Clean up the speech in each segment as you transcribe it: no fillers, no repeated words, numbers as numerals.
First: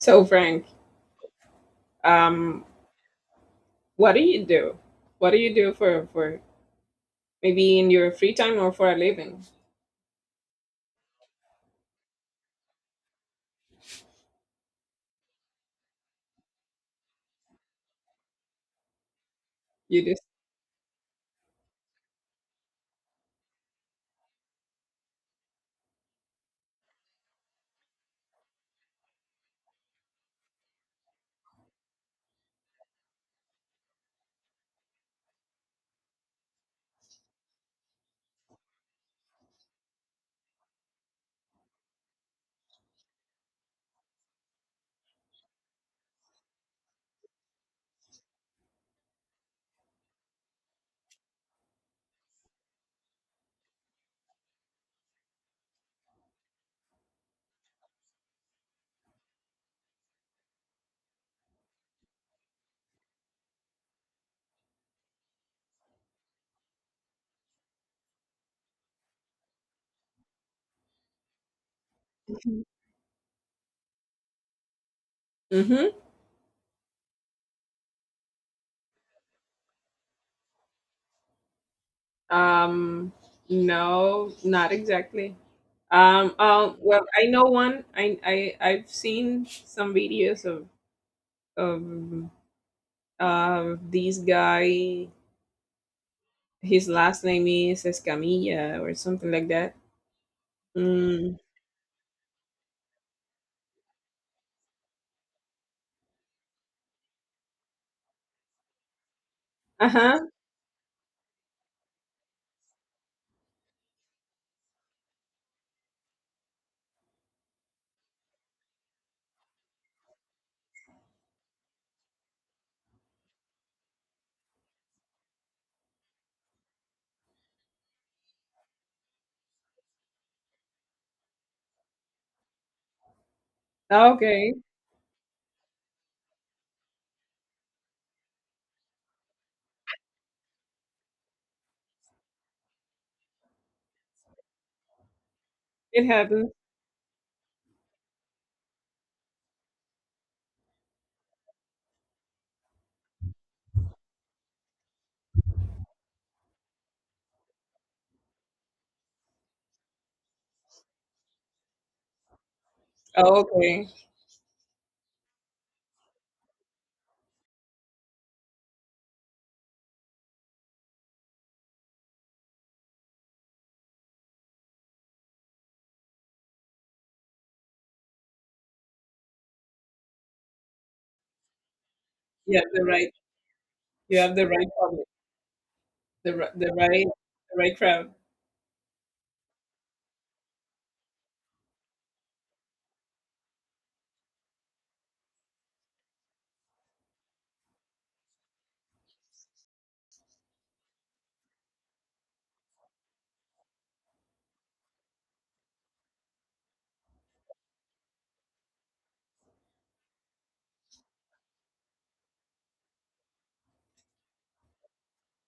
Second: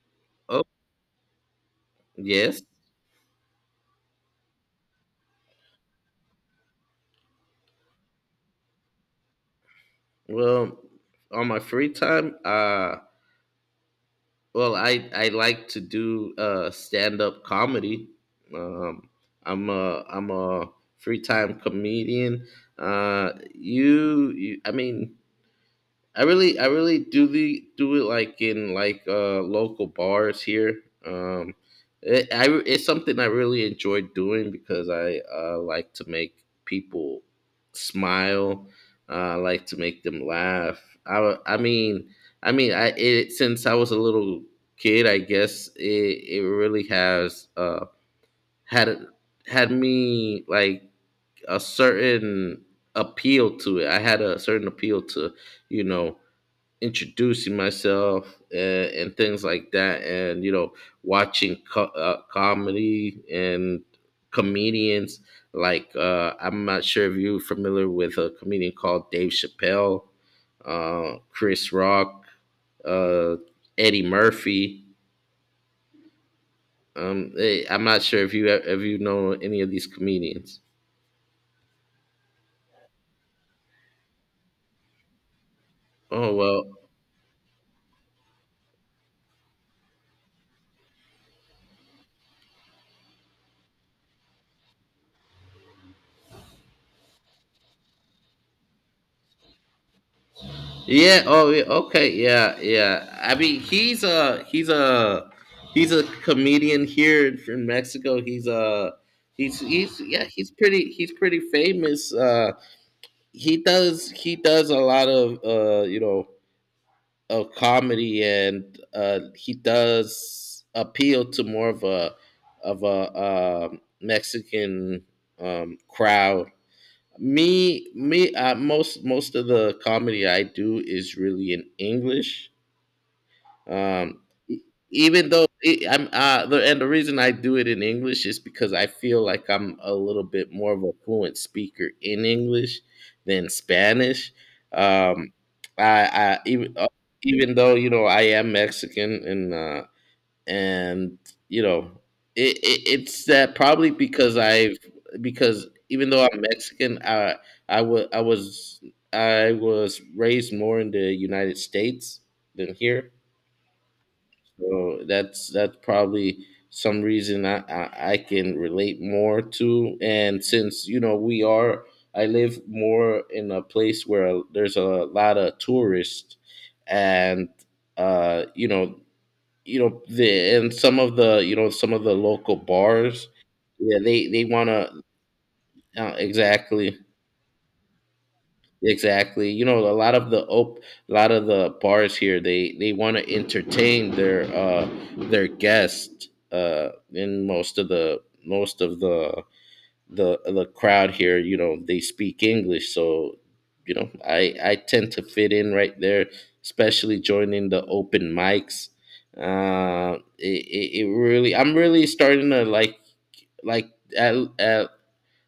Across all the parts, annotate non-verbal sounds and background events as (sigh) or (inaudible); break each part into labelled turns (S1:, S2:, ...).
S1: So
S2: Oh,
S1: Frank,
S2: yes.
S1: um, what do you do? What do you do for maybe in your free time or for a living?
S2: Well, on my free time, well, I like to do stand up comedy. Um, I'm
S1: You
S2: a
S1: do.
S2: I'm a free time comedian. You, you I mean, I really do it like in like local bars here. Um, it's something I really enjoy doing because I like to make people smile. I like to make them laugh. I mean, I it since I was a little kid, I guess it really has had had me like a certain appeal to it. I had a certain appeal to, you know introducing myself, and things like that, and watching comedy and comedians, like, I'm not sure if you're familiar with a comedian called Dave Chappelle, Chris Rock, uh, Eddie Murphy.
S1: Mm-hmm.
S2: I'm not sure if you know any of these comedians.
S1: Um, no, not exactly.
S2: Oh, well.
S1: Oh, well, I know one. I've seen some videos of of this guy. His last name is Escamilla or something like that.
S2: Yeah.
S1: Mm.
S2: Oh, yeah. Okay. Yeah. Yeah. I mean, he's a comedian here in from Mexico.
S1: Uh
S2: He's,
S1: huh.
S2: yeah, he's pretty famous. He does a lot of you know, of comedy, and he does appeal to more of a Mexican crowd. Me me Most of the comedy I do is really in English. um
S1: Okay,
S2: e- Even though, it, I'm the, and the reason I do it in English is because I feel like I'm a little bit more of a fluent speaker in English than Spanish. Um
S1: it
S2: I
S1: happens.
S2: even Even though, you know, I am Mexican, and, and you know, it's that probably because I've, because even though I'm Mexican, I was I was I was raised more in the United States than here,
S1: Oh, okay,
S2: so that's probably some reason I can relate more to. And since, you know, we are, I live more in a place where there's a lot of tourists, and, you know, you know the and some of the, you know, some of the local
S1: you have the right.
S2: bars. Yeah,
S1: You have
S2: they
S1: the
S2: want
S1: right
S2: to
S1: public. the ri- the
S2: exactly.
S1: right the right crowd.
S2: Exactly, you know, a lot of the op a lot of the bars here, they want to entertain their guests. In Most of most of the the crowd here, you know, they speak English, so, I tend to fit in right there, especially joining the open mics. It, it, it really, I'm really starting to like, at, at,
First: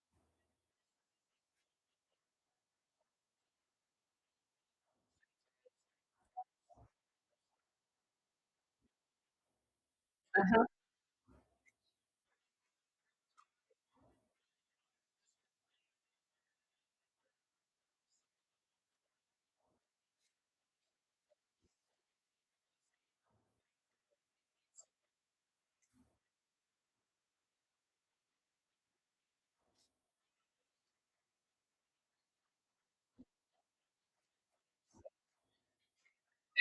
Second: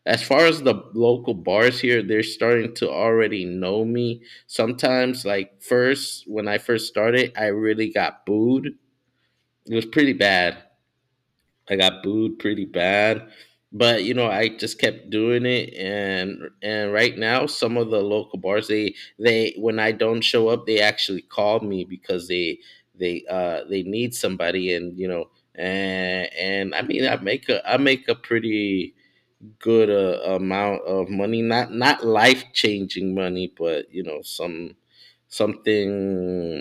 S2: as far as the local bars here, they're starting to already know me. Sometimes, like, first, when I first started, I really got booed. It was pretty bad.
S1: Uh-huh.
S2: I got booed pretty bad, but, you know, I just kept doing it, and, right now some of the local bars, they, when I don't show up, they actually call me because they need somebody. And, you know, and I mean, I make a pretty good, amount of money. Not, life changing money, but, you know, some,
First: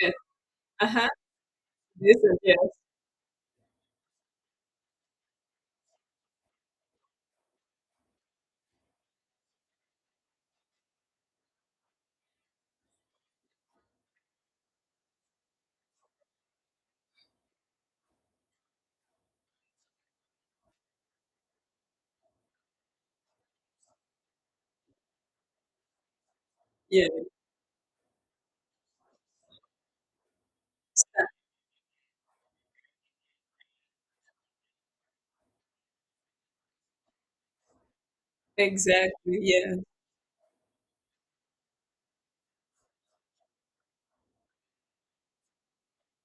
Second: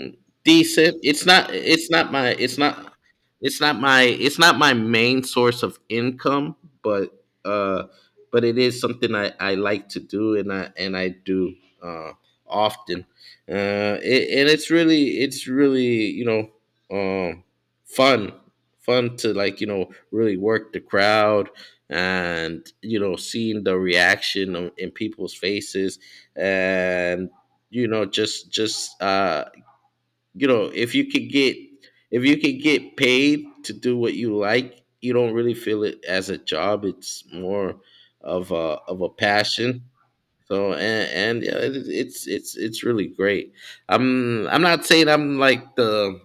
S1: Yes.
S2: decent.
S1: Uh-huh.
S2: It's not
S1: This
S2: my
S1: is yes.
S2: it's not my, it's not my main source of income, but, but it is something I like to do, and, I do, uh often. And it's really, it's really, you know, um fun. Fun to, like, you know, really work the crowd, and, you know, seeing the reaction in people's faces,
S1: Yeah.
S2: and, you know, just, you know, if you could get, if you could get paid to do what you like, you don't really feel it as a job. It's more of a
S1: Exactly. Yeah.
S2: passion. So, and yeah, it's, it's really great. I'm not saying I'm like the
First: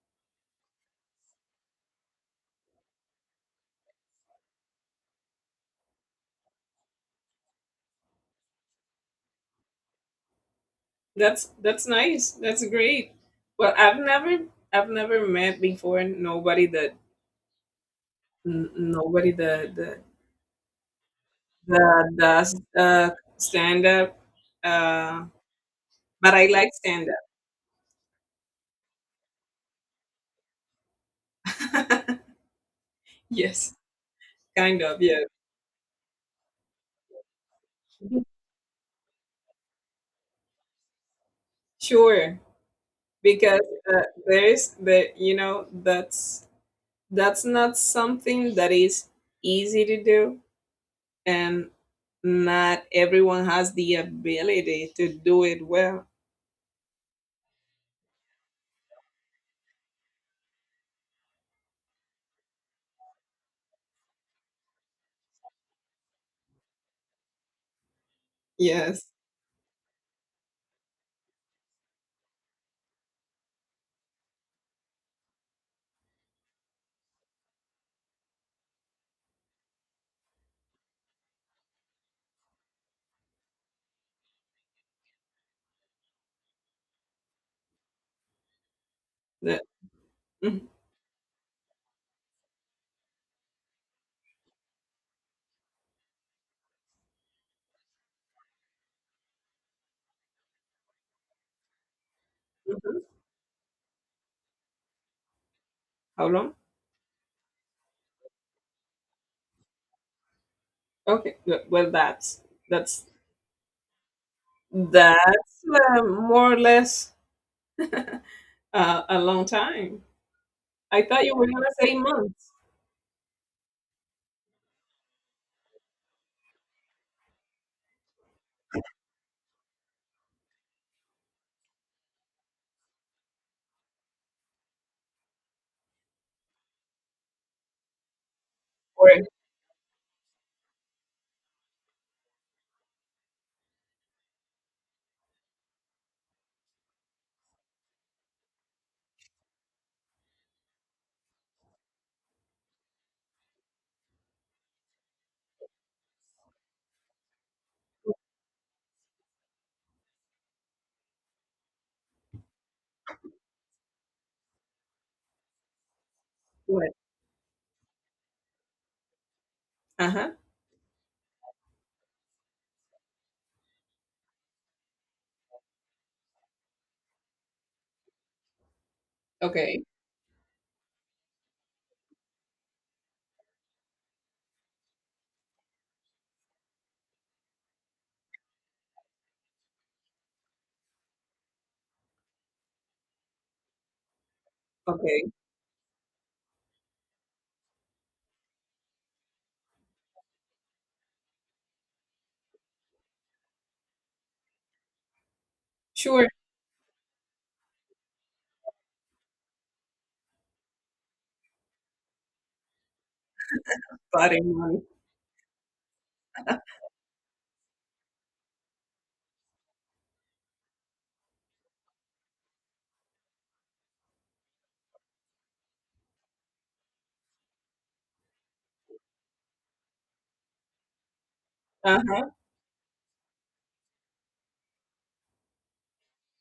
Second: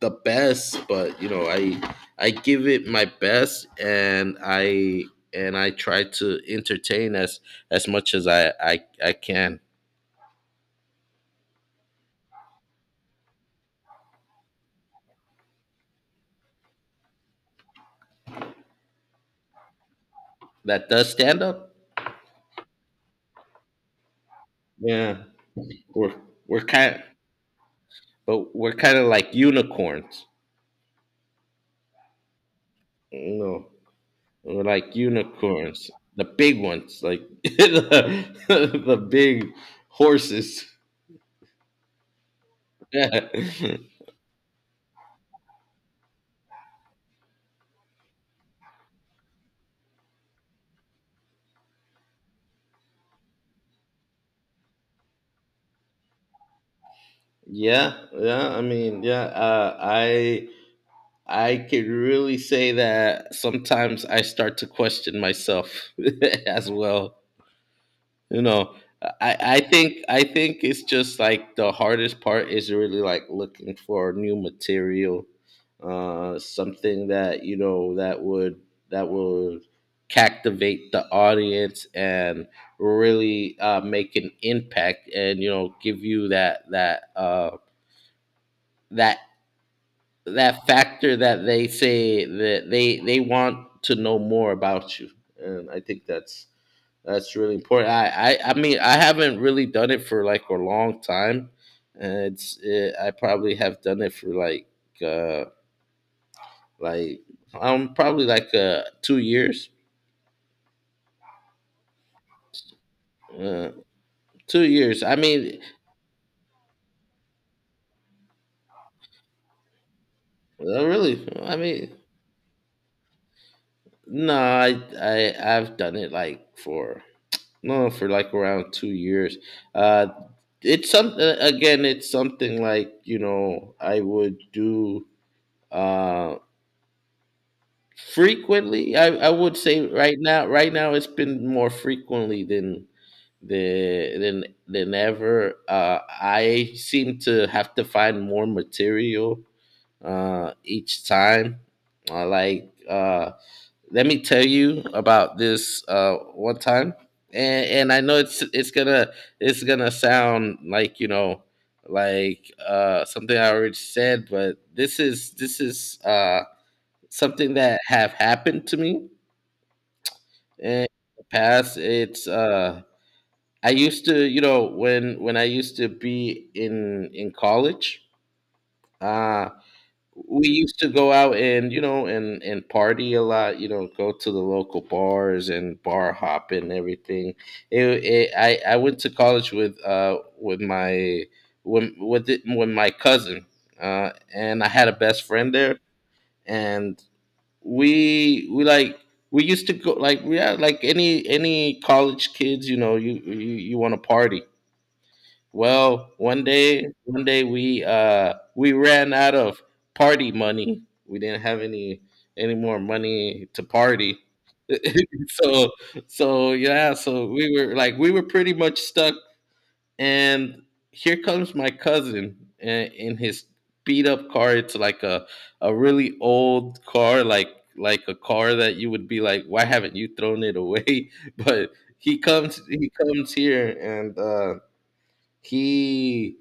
S2: the best, but, you know, I give it my best, and, I try to entertain as much as I can.
S1: That's nice. That's great. Well, I've never met before nobody that n- nobody that that
S2: That does stand up.
S1: that does stand up.
S2: Yeah,
S1: Uh,
S2: we're
S1: but I
S2: we're
S1: like
S2: kind,
S1: stand
S2: but we're kind of like unicorns.
S1: up. (laughs)
S2: No,
S1: yes.
S2: we're
S1: Kind
S2: like
S1: of. Yeah.
S2: unicorns, the big ones, like (laughs) the, big horses.
S1: Sure,
S2: (laughs) Yeah,
S1: because there's the you know that's not something that is easy to do. And not everyone has the ability to do it well.
S2: yeah. I mean, yeah. I can really say that sometimes I start to question myself (laughs) as well. You know,
S1: Yes.
S2: I think, it's just like the hardest part is really like looking for new material, something that, you know, that would, that would captivate the audience, and really, make an impact and, you know, give you that, that, that
S1: The- mhm,
S2: that factor that they say that they want to know more about you. And I think that's really important. I mean, I haven't really done it for like a long time, and it's,
S1: mhm.
S2: I probably have done it for like, uh
S1: How long?
S2: like probably like, 2 years.
S1: Okay, good. Well, that's
S2: uh, 2 years, I mean.
S1: that's more or less a long time. I thought
S2: Really,
S1: you were
S2: I
S1: gonna
S2: mean,
S1: say months
S2: no, I've done it like for, no, for like around 2 years. uh it's something, again, it's something like, you know, I would do, uh frequently.
S1: or
S2: I would say right now, it's been more frequently than, the than ever. I seem to have to find more material, each time. I like Let me tell you about this, one time. And, I know it's gonna, it's gonna sound like, you know, like, something I already said, but this is,
S1: what?
S2: something that have happened to me
S1: Uh huh.
S2: in the past. It's, I used to, you know, when, I used to be in, college. Uh,
S1: Okay.
S2: we used to go out and, you know, and party a lot, you know, go to the local bars and bar hop and everything. I went to college with, with my, with my cousin, and I had a best
S1: Okay.
S2: friend there. And, we, like, we used to go, like, we had like, any college kids, you know, you want to party. Well,
S1: Sure.
S2: one day, we, we ran out of party money. We didn't have any more money to party.
S1: Body
S2: (laughs)
S1: money.
S2: So, yeah, so we were like, we were pretty much stuck. And here comes my cousin in, his beat up car. It's like a really old car, like, a car that you would be like, why haven't you thrown it away? (laughs) But
S1: Uh huh.
S2: he comes here and, he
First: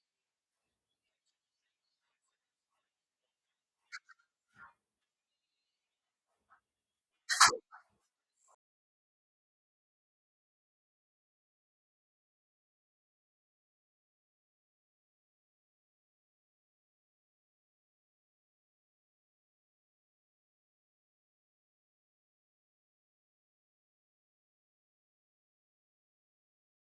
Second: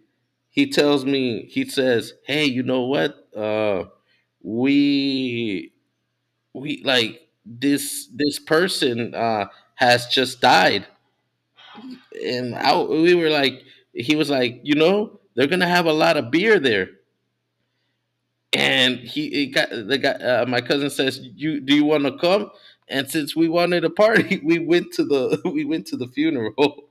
S2: he tells me. He says, hey, you know what, we we, like, this person, has just died. And I, we were like, he was like, you know, they're gonna have a lot of beer there. And he got the guy, my cousin says, you, do you want to come? And since we wanted a party, (laughs) we went to the (laughs) we went to the funeral. (laughs)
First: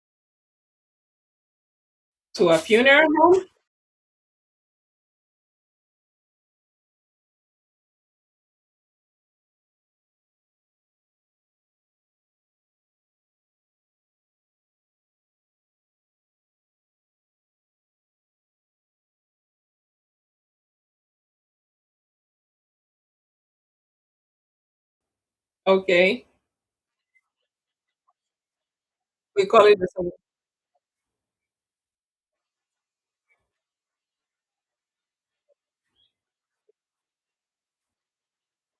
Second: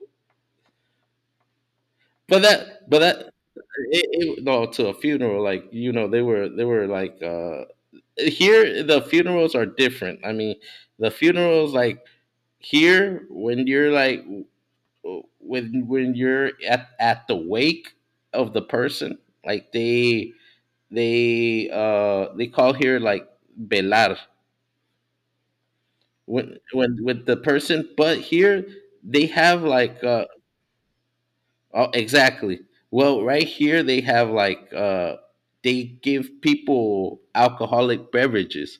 S2: But
S1: To a funeral home.
S2: it, no, to a funeral, like, you know, they were like, here the funerals are different. I mean, the funerals, like, here when you're like, when, you're at, the wake of the person, like, they, they call here, like, velar,
S1: Okay.
S2: when, with the person, but here they
S1: We
S2: have
S1: call it the
S2: like,
S1: same.
S2: Oh, exactly. Well, right here they have like, they give people alcoholic beverages,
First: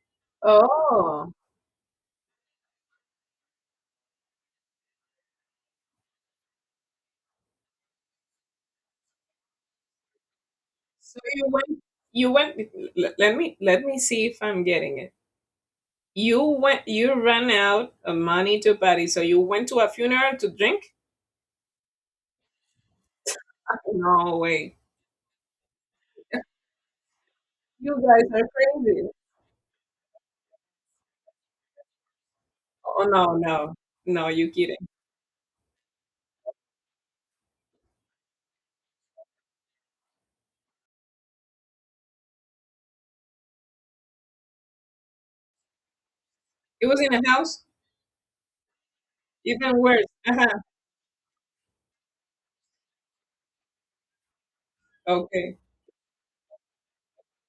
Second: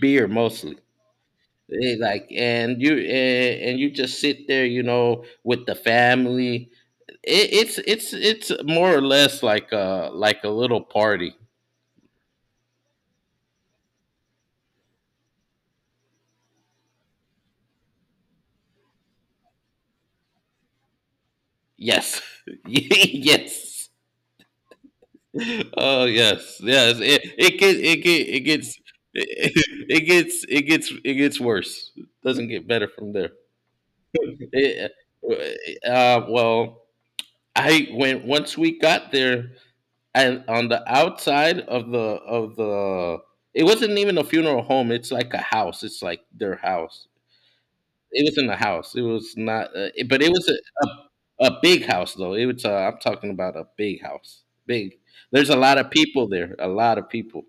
S2: beer mostly.
S1: Oh.
S2: They like, and you, and you just sit there, you know, with the family. It's, it's more or less like a, like a little
S1: So
S2: party.
S1: you went. You went. Let me see if I'm getting it. You went, you ran out of money to party, so you went to a funeral to drink?
S2: Yes, (laughs) yes.
S1: No way.
S2: Oh yes, yes. It gets
S1: You
S2: it get
S1: guys
S2: it
S1: are
S2: gets
S1: crazy.
S2: (laughs) it gets worse. Doesn't get better
S1: Oh,
S2: from there.
S1: no, no. No, you kidding.
S2: It, well, I went, once we got there, and on the outside of the, it wasn't even a funeral home. It's like a house. It's like their
S1: It was
S2: house.
S1: in a house?
S2: It was in a house. It was not,
S1: Even worse.
S2: but it was
S1: Uh-huh.
S2: a, a big house though. It was. I'm talking about a big house. Big. There's a
S1: Okay.
S2: lot of people there. A lot of people.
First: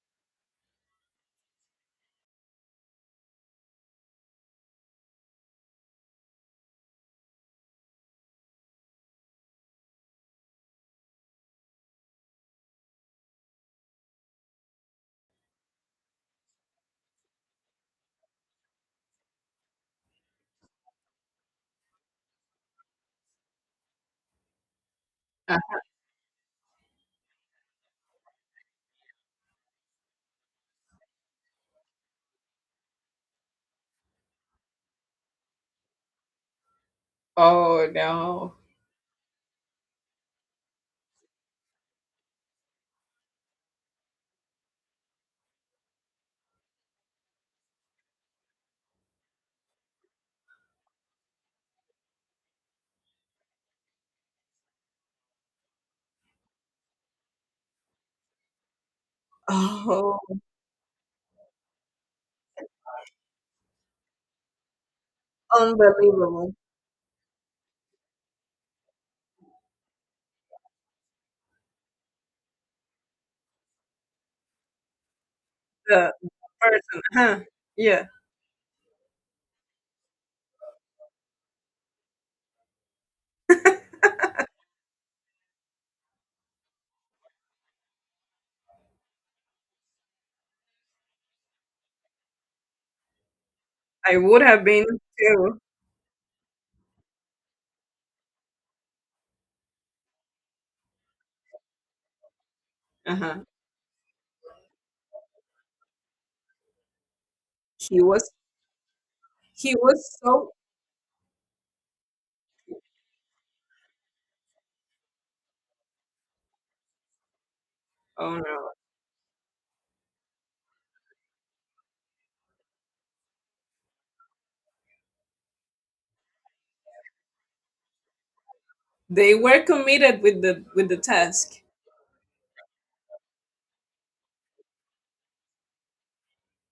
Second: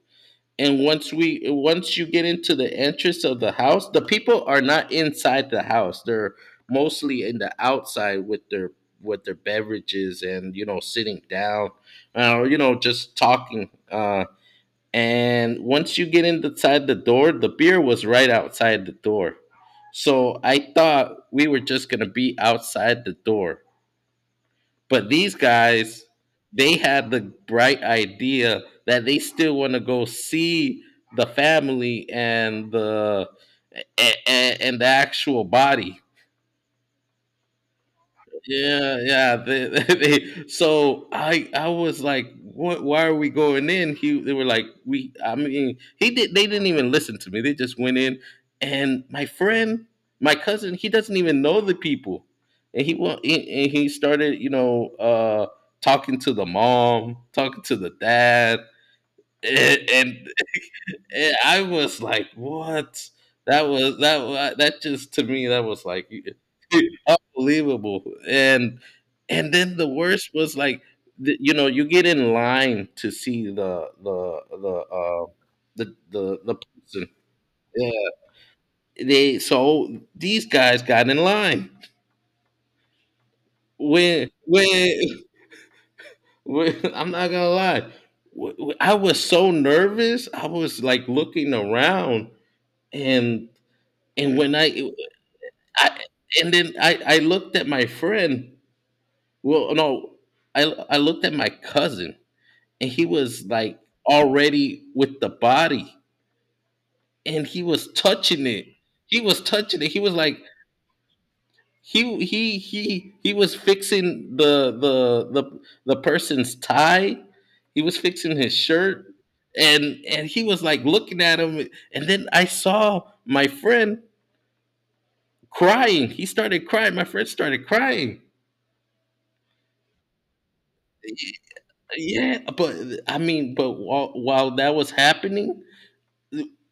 S2: And once we, once you get into the entrance of the house, the people are not inside the house, they're mostly in the outside with their, beverages, and, you know, sitting down, or, you know, just talking. And once you get inside the door, the beer was right outside the door, so I thought we were just gonna be outside the door. But these
S1: Uh,
S2: guys, they had the bright idea that they still want to go see the family and and the actual body.
S1: oh, no.
S2: Yeah, yeah. They, (laughs) they, so I was like, what? Why are we going in? He They were like, we. I mean, he did. They didn't even listen to me. They just went in, and my friend, my cousin, he doesn't even know the people, and he went and he started, talking to the mom, talking to the dad, and,
S1: Oh,
S2: and I was like, "What?" That was that. That just to me, that was like
S1: unbelievable.
S2: (laughs) unbelievable. And then the worst was like, you get in line to see the the the uh, the
S1: The
S2: the the
S1: person,
S2: person.
S1: huh?
S2: Yeah,
S1: Yeah,
S2: they so these guys got in line. When when, when (laughs) I'm not gonna lie, I was so nervous. I was like looking around and
S1: I
S2: and
S1: would
S2: when
S1: have been
S2: I
S1: too.
S2: I, then I looked at my friend. Well, no, I, I looked at my cousin, and he
S1: Uh-huh.
S2: was like already with the body, and he was
S1: He was,
S2: touching it. He was
S1: he
S2: touching it. He was
S1: was
S2: like
S1: so,
S2: he was fixing the person's tie. He was
S1: oh
S2: fixing his
S1: no.
S2: shirt, and he was like looking at him. And then I saw my friend crying. He started crying. My friend started crying.
S1: They were committed with the task.
S2: Yeah, but I mean, but while that was happening,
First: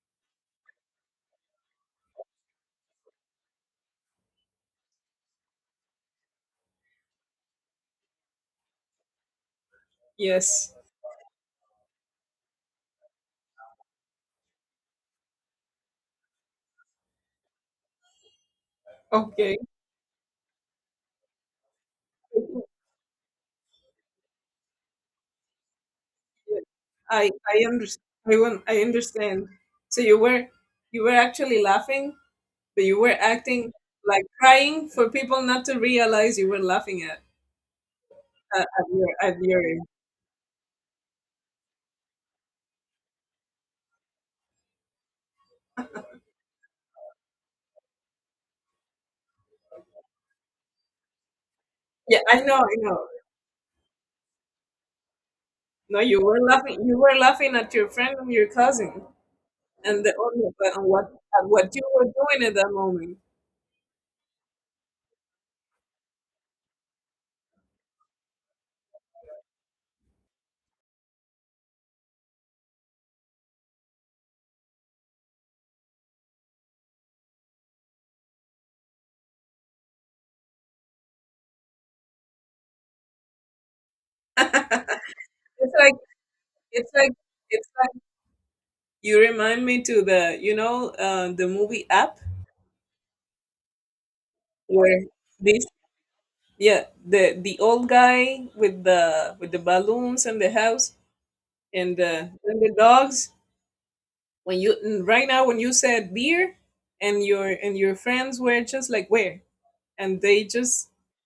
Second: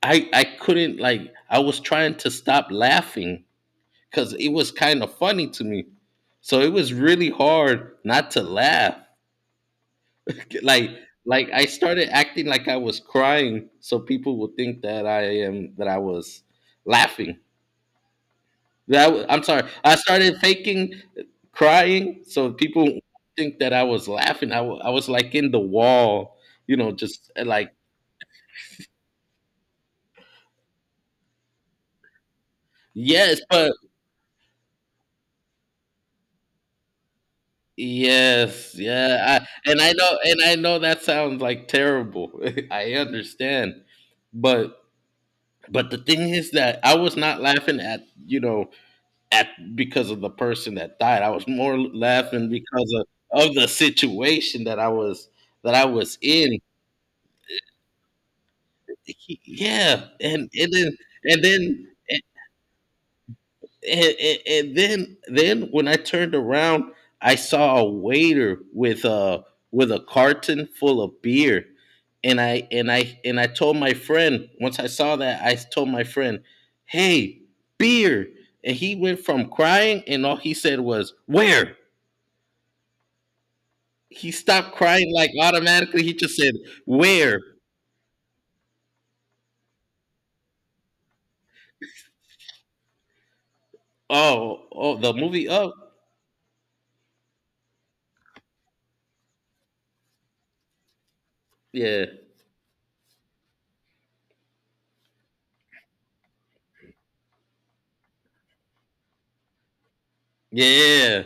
S2: I couldn't like I was trying to stop laughing because it was kind of funny to me. So it was really hard not to laugh. (laughs)
S1: Yes.
S2: Like like I started acting like I was crying, so people would think that I was laughing. That I am
S1: Okay.
S2: sorry. I started faking crying, so people think that I was laughing. I was like in the wall,
S1: Yeah,
S2: you know,
S1: I
S2: just
S1: I
S2: like
S1: understand. I, won't- I understand. So you were actually laughing, but you were
S2: yes,
S1: acting
S2: but
S1: like crying for people not to realize you were laughing at at,
S2: yes,
S1: at your at
S2: yeah,
S1: your.
S2: and I know that sounds like terrible. (laughs) I understand, but but the thing is that I was not laughing at you know at because of the person that died. I was more
S1: Yeah, I
S2: laughing
S1: know, I
S2: because
S1: know.
S2: of the situation that I
S1: No,
S2: was
S1: you were
S2: in.
S1: laughing. You were laughing at your friend and your cousin, and
S2: Yeah,
S1: the only
S2: and
S1: but on
S2: then
S1: what
S2: and
S1: at what you
S2: then.
S1: were doing at that moment.
S2: And then then when I turned around, I saw a waiter with a carton full of beer, and I told my friend once I saw that I told my friend, "Hey, beer!" And he went from crying, and all he said was, "Where?" He stopped
S1: (laughs)
S2: crying like
S1: it's like
S2: automatically. He just said,
S1: it's like
S2: "Where?"
S1: it's like you remind me to the you know the movie app
S2: Oh, oh,
S1: where
S2: the movie
S1: this.
S2: up.
S1: Yeah, the old guy with the balloons and the house and
S2: Yeah,
S1: the dogs. Right now, when you said beer, and your friends were just like where, and they
S2: yeah.
S1: just,
S2: Yeah, yeah.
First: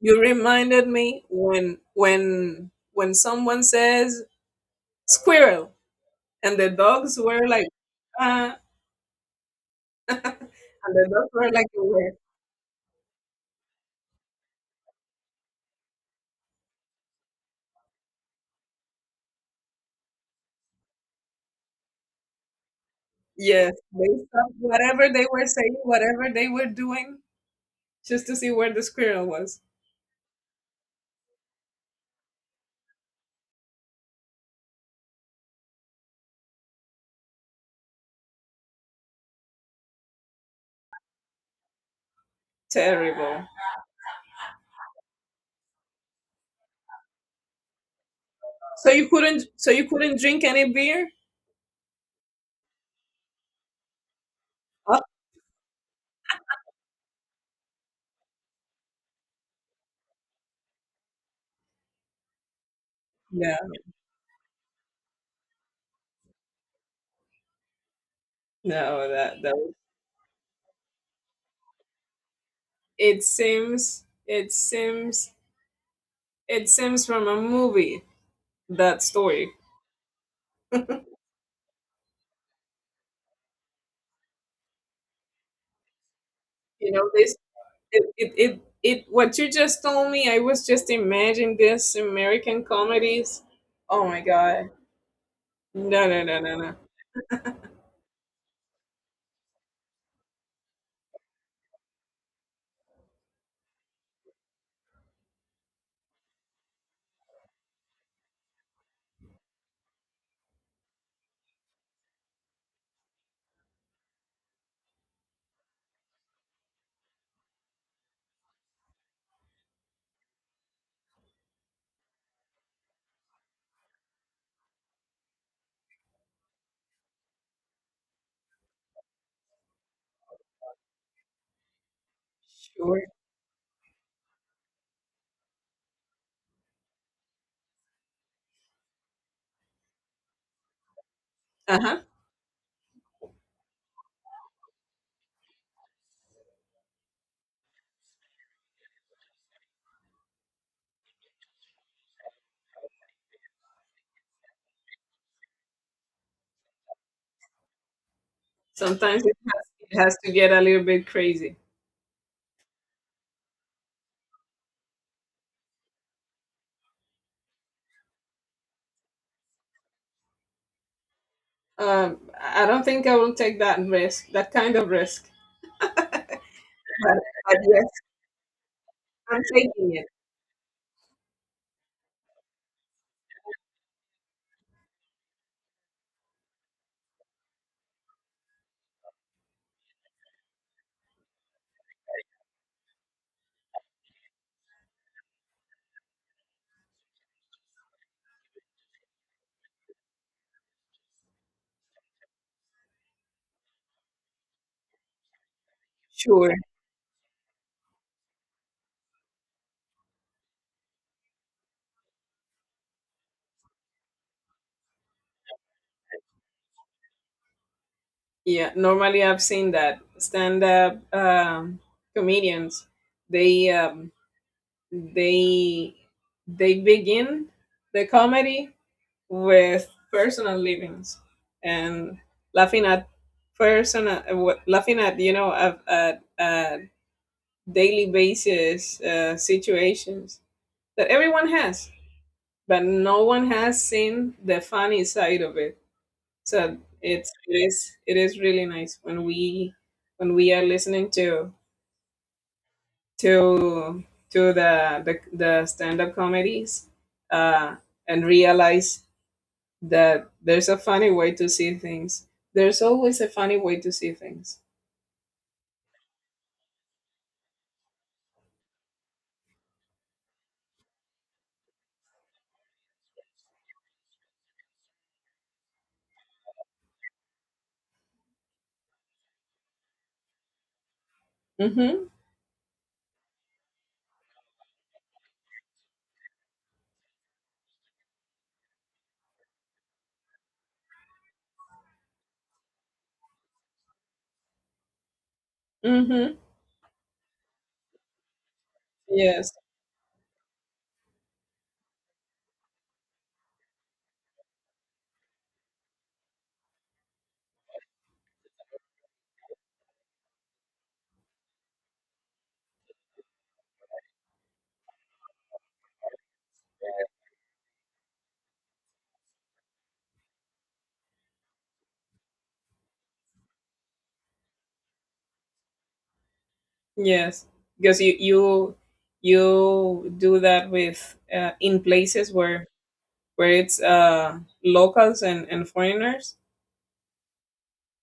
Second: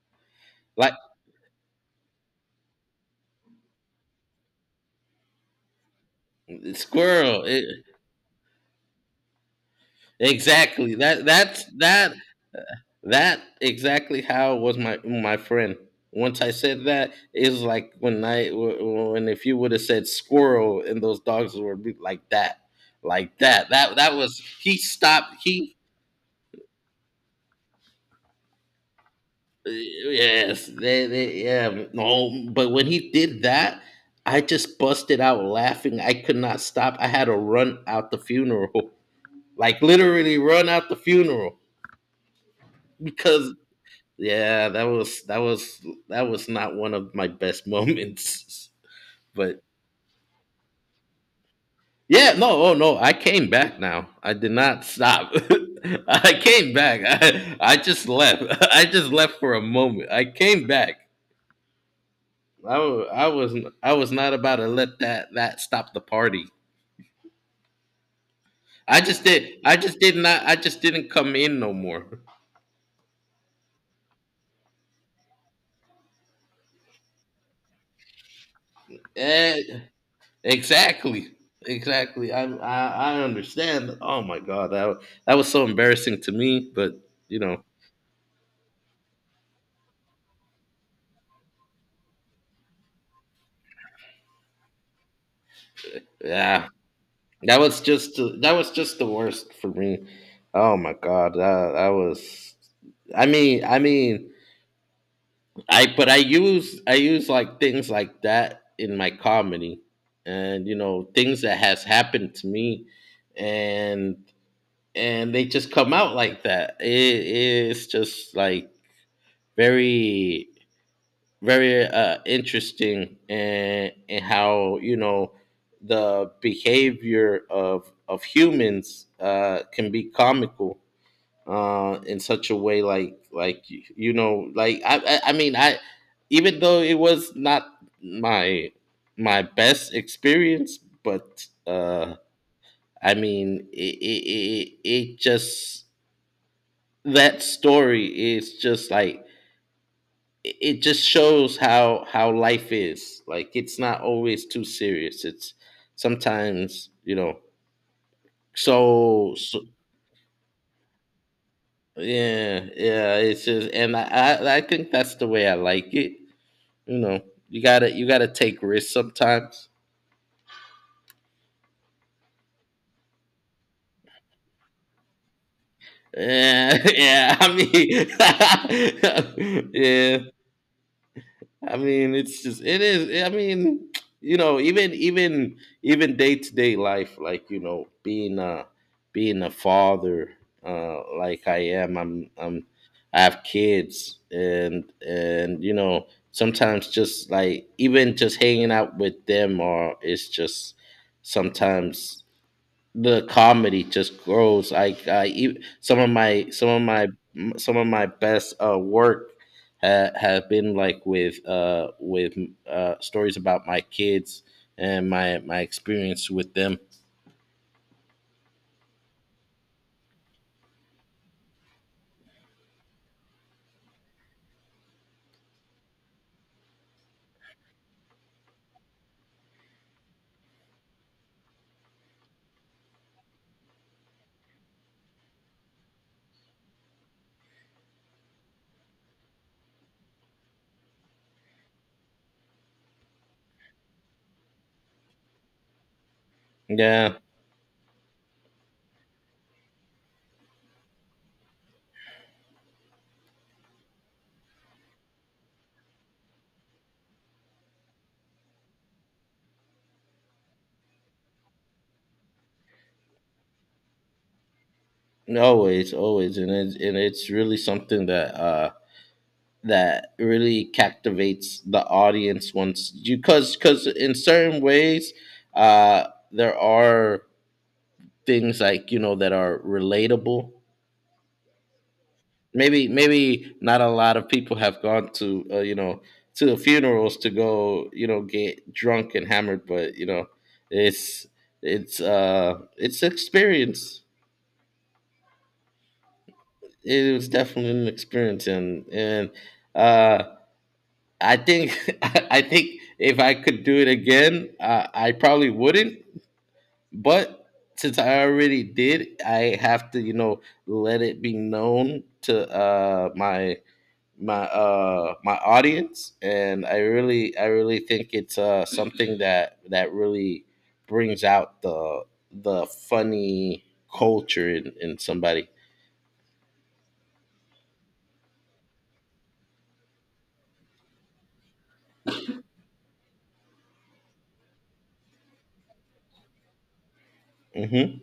S1: you reminded
S2: Like
S1: me when someone says squirrel, and the dogs
S2: squirrel.
S1: were like uh, (laughs) and
S2: Exactly.
S1: the
S2: That
S1: dogs were
S2: that's
S1: like where.
S2: that That exactly how was my my friend. Once I said that, it was like when I when if you would have said squirrel and those dogs would be like that, like that.
S1: Yes,
S2: That
S1: they
S2: that was
S1: stopped
S2: he
S1: whatever they
S2: stopped.
S1: were saying,
S2: He
S1: whatever they were doing, just to see where the squirrel was.
S2: yes, they yeah no. But when he did that, I just busted out laughing. I could not stop. I had to run out the funeral, (laughs) like literally run out the funeral
S1: Terrible.
S2: because yeah, that was that was that was not one of my best moments. (laughs)
S1: So you couldn't
S2: But
S1: so you couldn't drink any beer?
S2: yeah, no, oh no, I came back now. I did not
S1: Oh,
S2: stop. (laughs) I came back. (laughs) I just left. (laughs) I just left for a moment. I came back. I, wa- I was
S1: no.
S2: I was not about to let that stop the party. I
S1: No,
S2: just
S1: that
S2: did. I just did not. I just didn't come in no more.
S1: it seems it seems it seems from a movie, that story.
S2: Eh, Exactly. Exactly. I understand. Oh my god, that was so embarrassing to me.
S1: You
S2: But
S1: know, this,
S2: you know,
S1: it what you just told me, I was just imagining this American comedies. Oh my god. No, no, no, no,
S2: yeah,
S1: no.
S2: that was just the worst for me. Oh my god, that that was. I mean, I use like things like that in my comedy, and you know things that has happened to me, and and they just come out like that. It's just like very very interesting and how you know the behavior of humans can be comical in such a way
S1: Sure.
S2: like you know like I mean I even though it was not my my best experience but
S1: Uh-huh.
S2: I mean it just that story is just like it just shows how life is like it's not always too serious it's sometimes you know
S1: Sometimes it
S2: so
S1: has it has to get a little bit crazy.
S2: yeah yeah it's just and I think that's the way I like it you know you gotta take risks sometimes
S1: I don't think I will take that risk, that kind of risk.
S2: yeah (laughs)
S1: But,
S2: yeah I
S1: but, yes,
S2: mean
S1: I'm
S2: (laughs)
S1: taking it.
S2: yeah I mean, it's just it is. I mean, you know, even day to day life, like you know, being a father, like I am, I'm I have kids, and you know, sometimes just like even just hanging out with them, or it's just sometimes the comedy just grows. I e- some of my
S1: Sure.
S2: some of my Some of my best work have been like with stories about my kids and my experience with them.
S1: Yeah. Normally, I've seen that stand-up comedians. They um, they they begin the comedy with personal livings and laughing at personal, what- laughing at you know at daily basis, situations that everyone has, but no one has seen the funny side of it. So
S2: Yeah,
S1: it is really nice when we are listening to to the stand up comedies, uh, and realize that there's a funny way to see things. There's always a funny way to see things.
S2: always, always, and it's really something that that really captivates the audience once you because in certain ways there are things like you know that are relatable
S1: Mm-hmm.
S2: maybe maybe not a lot of people have gone to you know to the funerals to go you know get drunk and hammered but you know it's it's experience
S1: Mm-hmm.
S2: it was definitely an experience and
S1: Yes.
S2: uh I think (laughs) I think if I could do it again I probably wouldn't but since I already did I have to you know let it be known to my my audience and I really I really think it's something that that really brings out the funny culture in somebody
S1: Yes. Because you do that with, in places where it's, locals and, foreigners.
S2: hmm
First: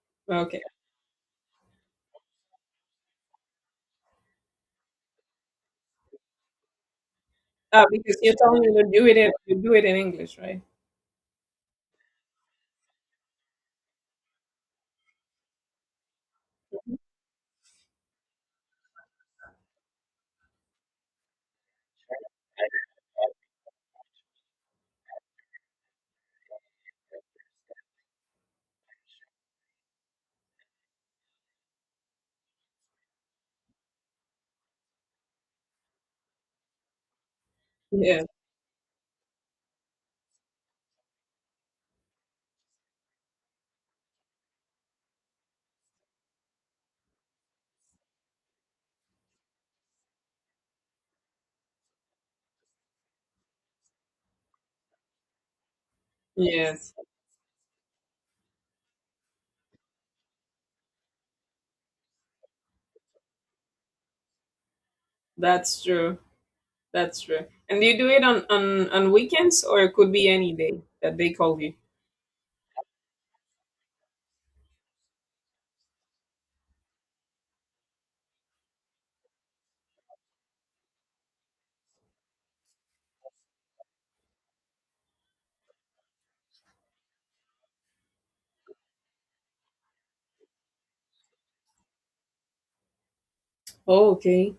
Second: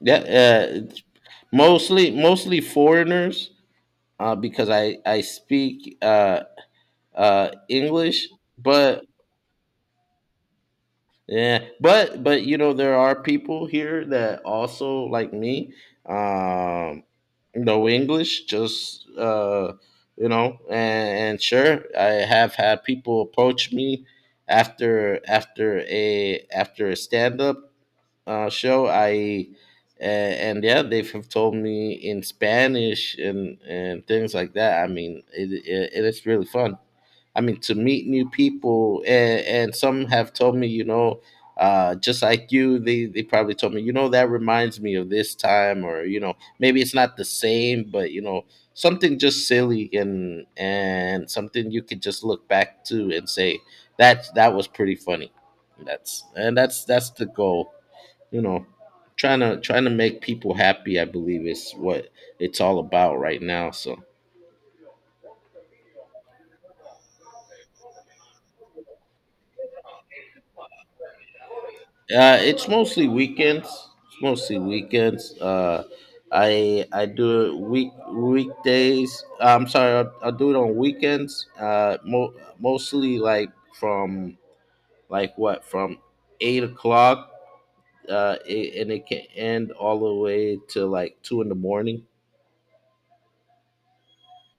S2: yeah
S1: Okay.
S2: it's mostly mostly foreigners because I speak
S1: Ah, because
S2: English
S1: you're telling me to
S2: but
S1: do it in you do it in English, right?
S2: yeah, but you know there are people here that also like me um know English just you know and sure I have had people approach me after after a after a stand up show. I and yeah, they have told me in Spanish and things like that. I mean, it is really fun. I mean, to meet
S1: Yeah.
S2: new people, and some have told me, you know, just like you, they probably told me, you know, that reminds me of this time, or you know, maybe it's not the same, but you know, something just silly and something you could just look back to and say that that was pretty funny. That's and that's
S1: Yes.
S2: that's the goal you know trying to make people happy I believe is what it's all about right now so
S1: That's true. That's true. And do you do it on weekends, or it could be any day that they call you?
S2: uh it's mostly weekends it's mostly weekends I do it weekdays I'm sorry I do it on weekends mostly like from like what from 8 o'clock and it can end all the way to like two in the morning.
S1: Oh, okay.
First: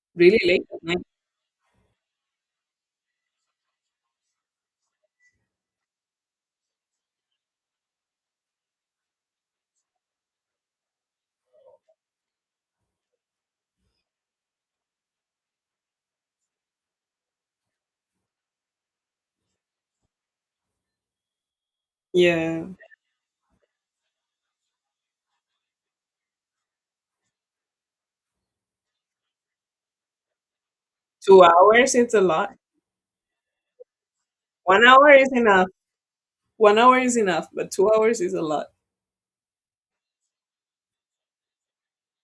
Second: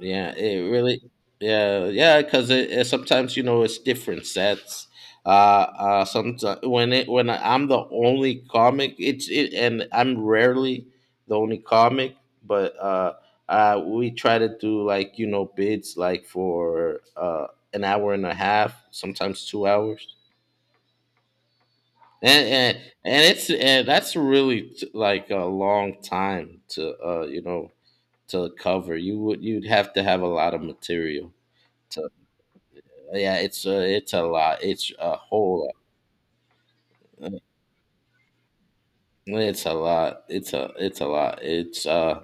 S2: Yeah,
S1: Really
S2: it
S1: late at night?
S2: really. Yeah, yeah, because sometimes you know it's different sets. Sometimes when it when I'm the only comic, and I'm rarely the only comic, but we try to do like you know bids like for an hour and a half, sometimes 2 hours, and
S1: Yeah.
S2: and it's and that's really like a long time to you know to cover. You'd have to have a lot of material
S1: 2 hours it's a lot.
S2: yeah it's it's a lot
S1: One
S2: it's
S1: hour
S2: a
S1: is enough.
S2: whole
S1: One hour is
S2: lot.
S1: enough, but 2 hours is a lot.
S2: It's a lot it's a lot it's uh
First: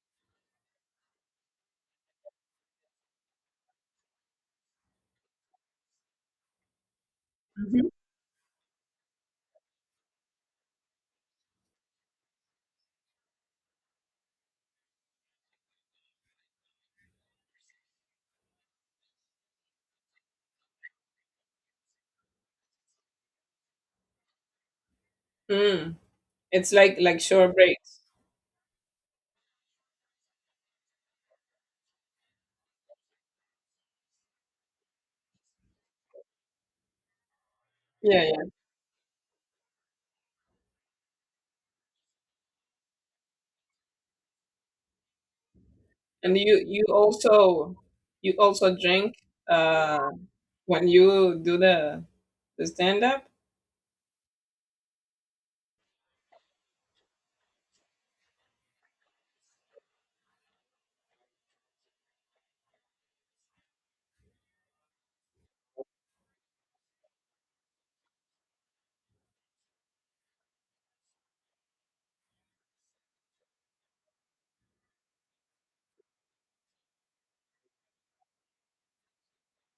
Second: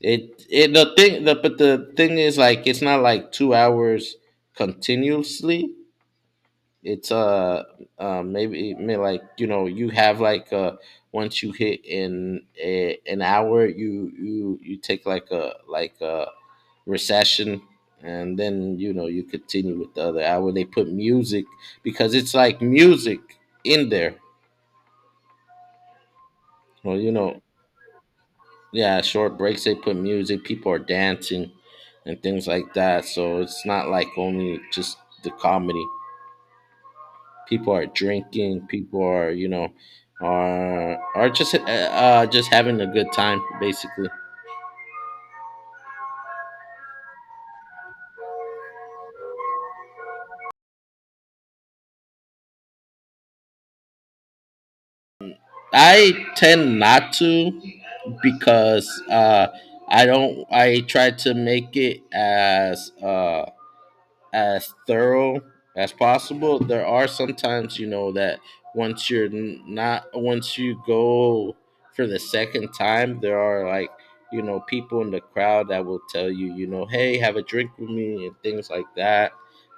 S2: it it but the thing is like it's not like 2 hours continuously it's
S1: Mhm.
S2: maybe, maybe like you know you have like once you hit in an hour you take like a recession and then you know you continue with the other hour they put music because it's like music in there.
S1: Mm. It's like
S2: Well, you
S1: like
S2: know,
S1: short breaks.
S2: yeah, short breaks, they put music, people are dancing and things like that. So it's not like only just the comedy. People are
S1: Yeah, yeah.
S2: drinking, people are, you know, are just having a good time basically.
S1: And you also drink uh when you do the stand up?
S2: I tend not to because I don't I try to make it as thorough as possible. There are sometimes, you know, that once you're not, once you go for the second time, there are like, you know, people in the crowd that will tell you, you know, hey, have a drink with me and things like that.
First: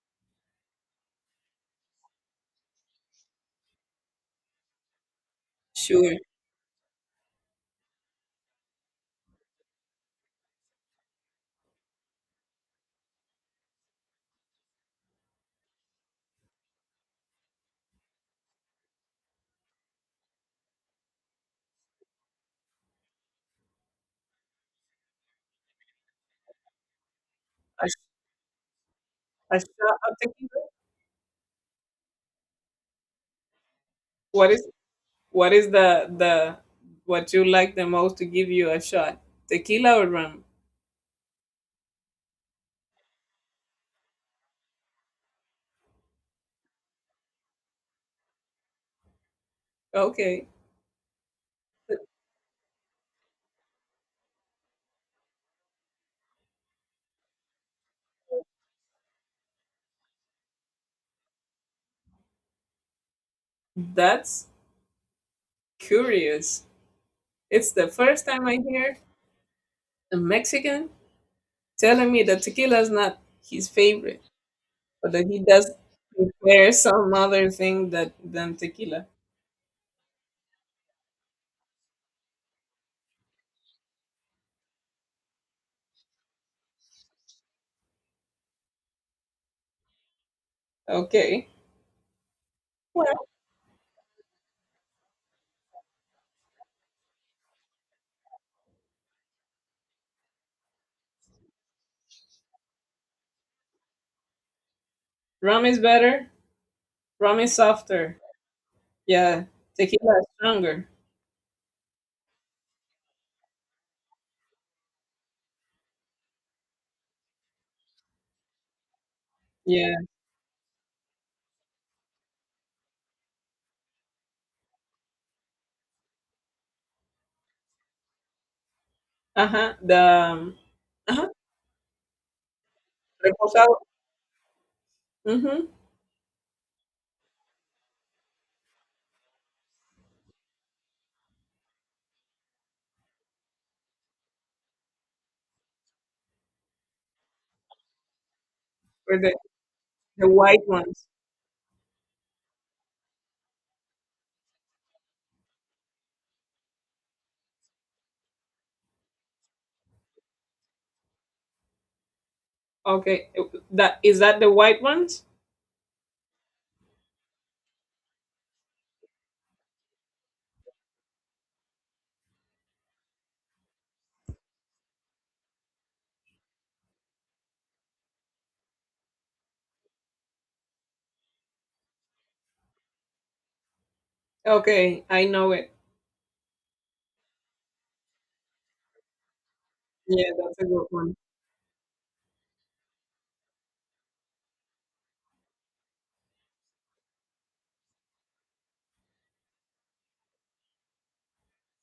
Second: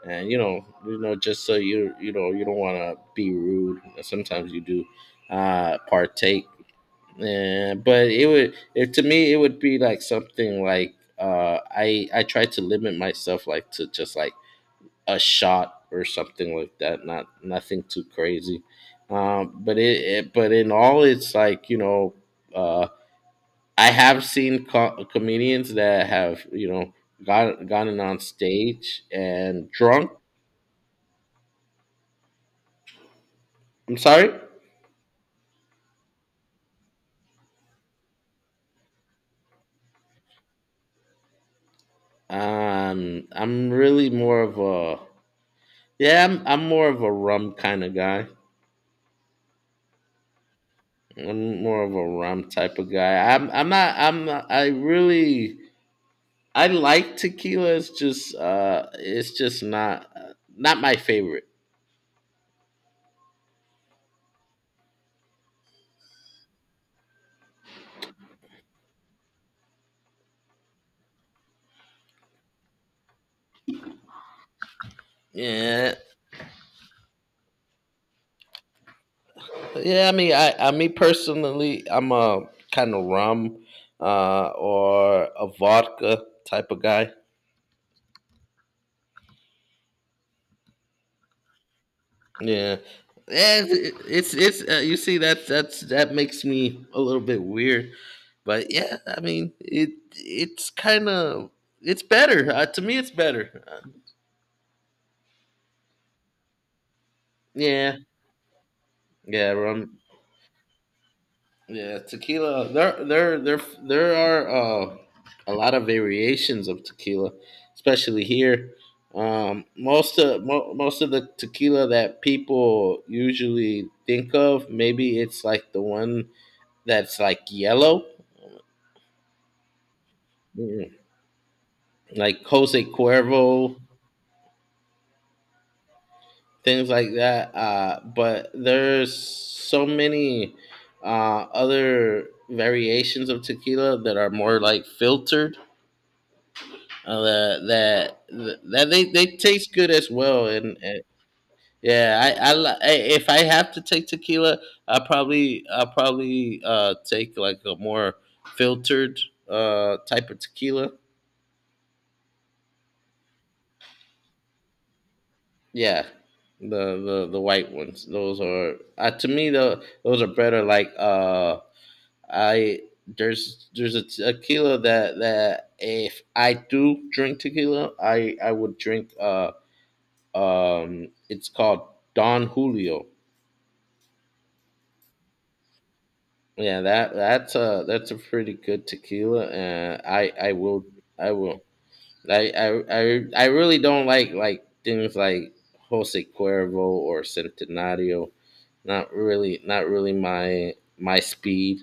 S2: And you know, just so you know, you don't want to be rude. Sometimes you do
S1: Sure.
S2: partake, and but it would it, to me it would be like something like I try to limit myself like to just like a shot or something like that. Not nothing too crazy. But in all, it's like, uh, I have seen comedians that have
S1: Ash-
S2: gotten on stage
S1: Asha,
S2: and drunk.
S1: I'm thinking,
S2: I'm sorry.
S1: what is what is the the what you like the most to give you a shot? Tequila or rum?
S2: I'm really more of a, yeah. I'm more of a rum kind of guy.
S1: Okay,
S2: I'm more of a rum type of guy. I'm not. I'm not, I like tequila. It's just not my favorite.
S1: that's curious. It's the first time I hear a Mexican telling me that tequila is not his favorite, but that he does
S2: Yeah,
S1: prefer some other thing that than tequila.
S2: yeah. I mean, I me personally, I'm a kind of rum, or a vodka type of guy.
S1: Okay,
S2: Yeah,
S1: well,
S2: yeah. It's You see, that makes me a little bit weird, but yeah. I mean, it's kind of, it's better, to me. It's better.
S1: rum is better. Rum is
S2: Yeah,
S1: softer. Yeah,
S2: yeah. Rum.
S1: tequila is stronger.
S2: Yeah, tequila. There are, uh, a lot of variations of tequila, especially here.
S1: Yeah.
S2: Most of the tequila that people usually think of, maybe it's like the one that's like yellow,
S1: Uh huh. The
S2: mm,
S1: Uh-huh.
S2: like Jose Cuervo,
S1: Reposado. Mm-hmm.
S2: things like that. But there's so many other variations of tequila that are more like filtered. Uh,
S1: Or
S2: they
S1: the,
S2: taste good as
S1: the
S2: well,
S1: white
S2: and
S1: ones.
S2: yeah, if I have to take tequila, I probably take like a more filtered type of tequila.
S1: Okay. That is that the white ones?
S2: Yeah, the white ones, those are, to me though, those are better. Like, I there's, a tequila that, if I do drink tequila, I would drink, it's called Don Julio.
S1: Okay, I know it.
S2: Yeah, that's a pretty good tequila, and
S1: Yeah,
S2: I
S1: that's a
S2: will.
S1: good one.
S2: I will I really don't like things like Jose Cuervo or Centenario. Not really, not really my, speed,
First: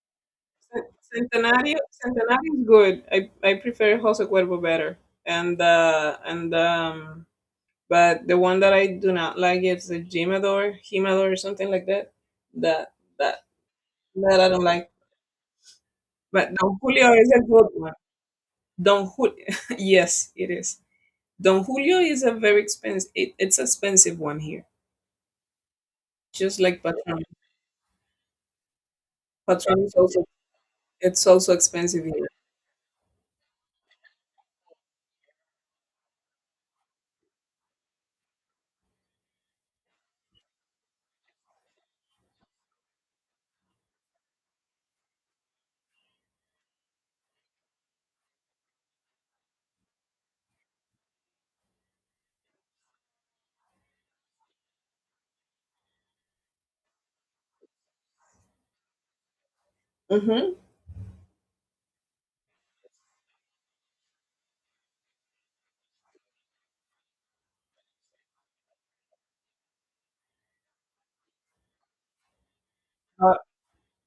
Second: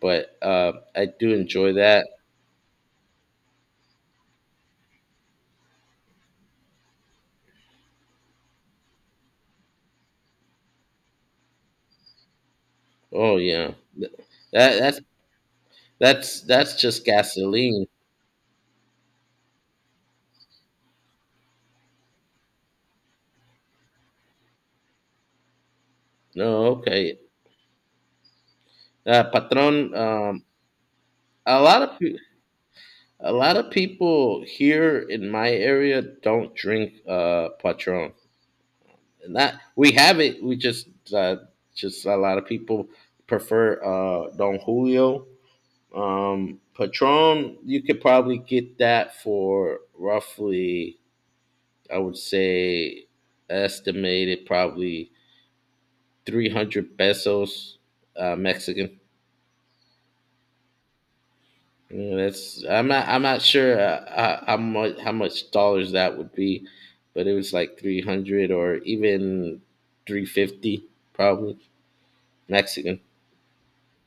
S2: but
S1: Cen-
S2: I do enjoy
S1: Centenario
S2: that.
S1: Centenario is good. I prefer Jose Cuervo better. And but the one that I do not like is the Jimador, or something like that. That
S2: Oh
S1: that
S2: yeah. Th-
S1: that I don't
S2: that
S1: like.
S2: that's
S1: But
S2: that's
S1: Don
S2: just
S1: Julio is a good
S2: gasoline.
S1: one. Don Julio, (laughs) yes, it is. Don Julio is a very expensive, it, it's expensive one here. Just
S2: No,
S1: like
S2: okay.
S1: Patron.
S2: Patron.
S1: Patron is also it's also
S2: A lot of
S1: expensive
S2: peo-
S1: here.
S2: A lot of people here in my area don't drink, Patron. Not, we have it. We just, uh, a lot of people prefer, Don Julio. Patron, you could probably get that for roughly, I would say, estimated, probably 300 pesos, Mexican.
S1: Mm-hmm.
S2: Yeah, that's I'm not sure, how much dollars that would be, but it was like 300, or even 350, probably Mexican.
S1: Uh,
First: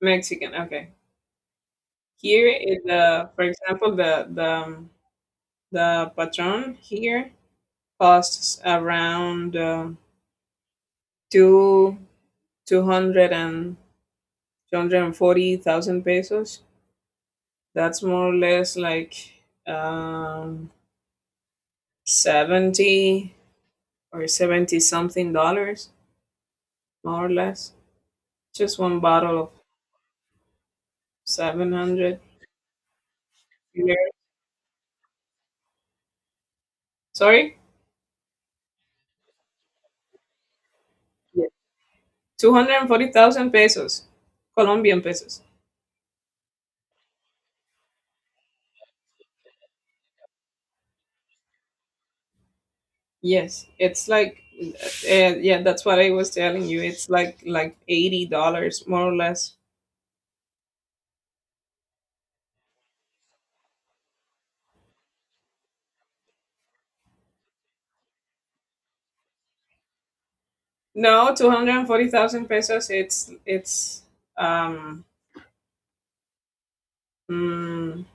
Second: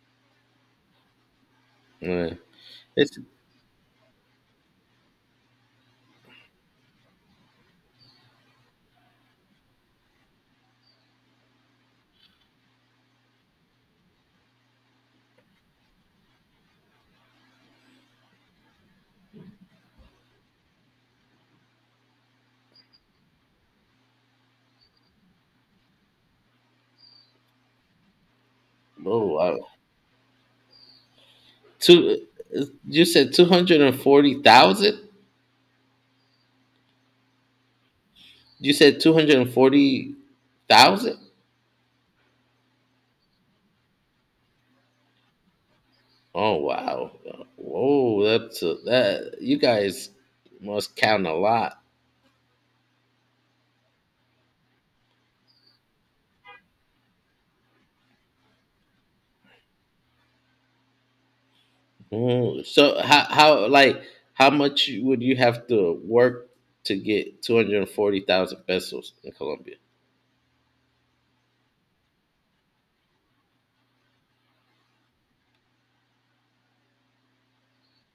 S1: Mexican, okay.
S2: Yeah.
S1: Here is,
S2: It's
S1: the for example the Patron here costs around two two hundred and two hundred and forty thousand pesos. That's more or less like um 70, or 70 something dollars, more or less. Just one
S2: Oh,
S1: bottle of
S2: wow.
S1: 700.
S2: Two. You said 240,000.
S1: Sorry.
S2: You said 240,000.
S1: 240,000 pesos, Colombian pesos.
S2: Oh, wow! Whoa, that's a, that. You guys must count a lot.
S1: Yes, it's like, yeah, that's what I was telling you. It's like $80, more or less.
S2: So how much would you have to work to get 240,000 pesos in Colombia?
S1: No, 240,000 pesos, um mm,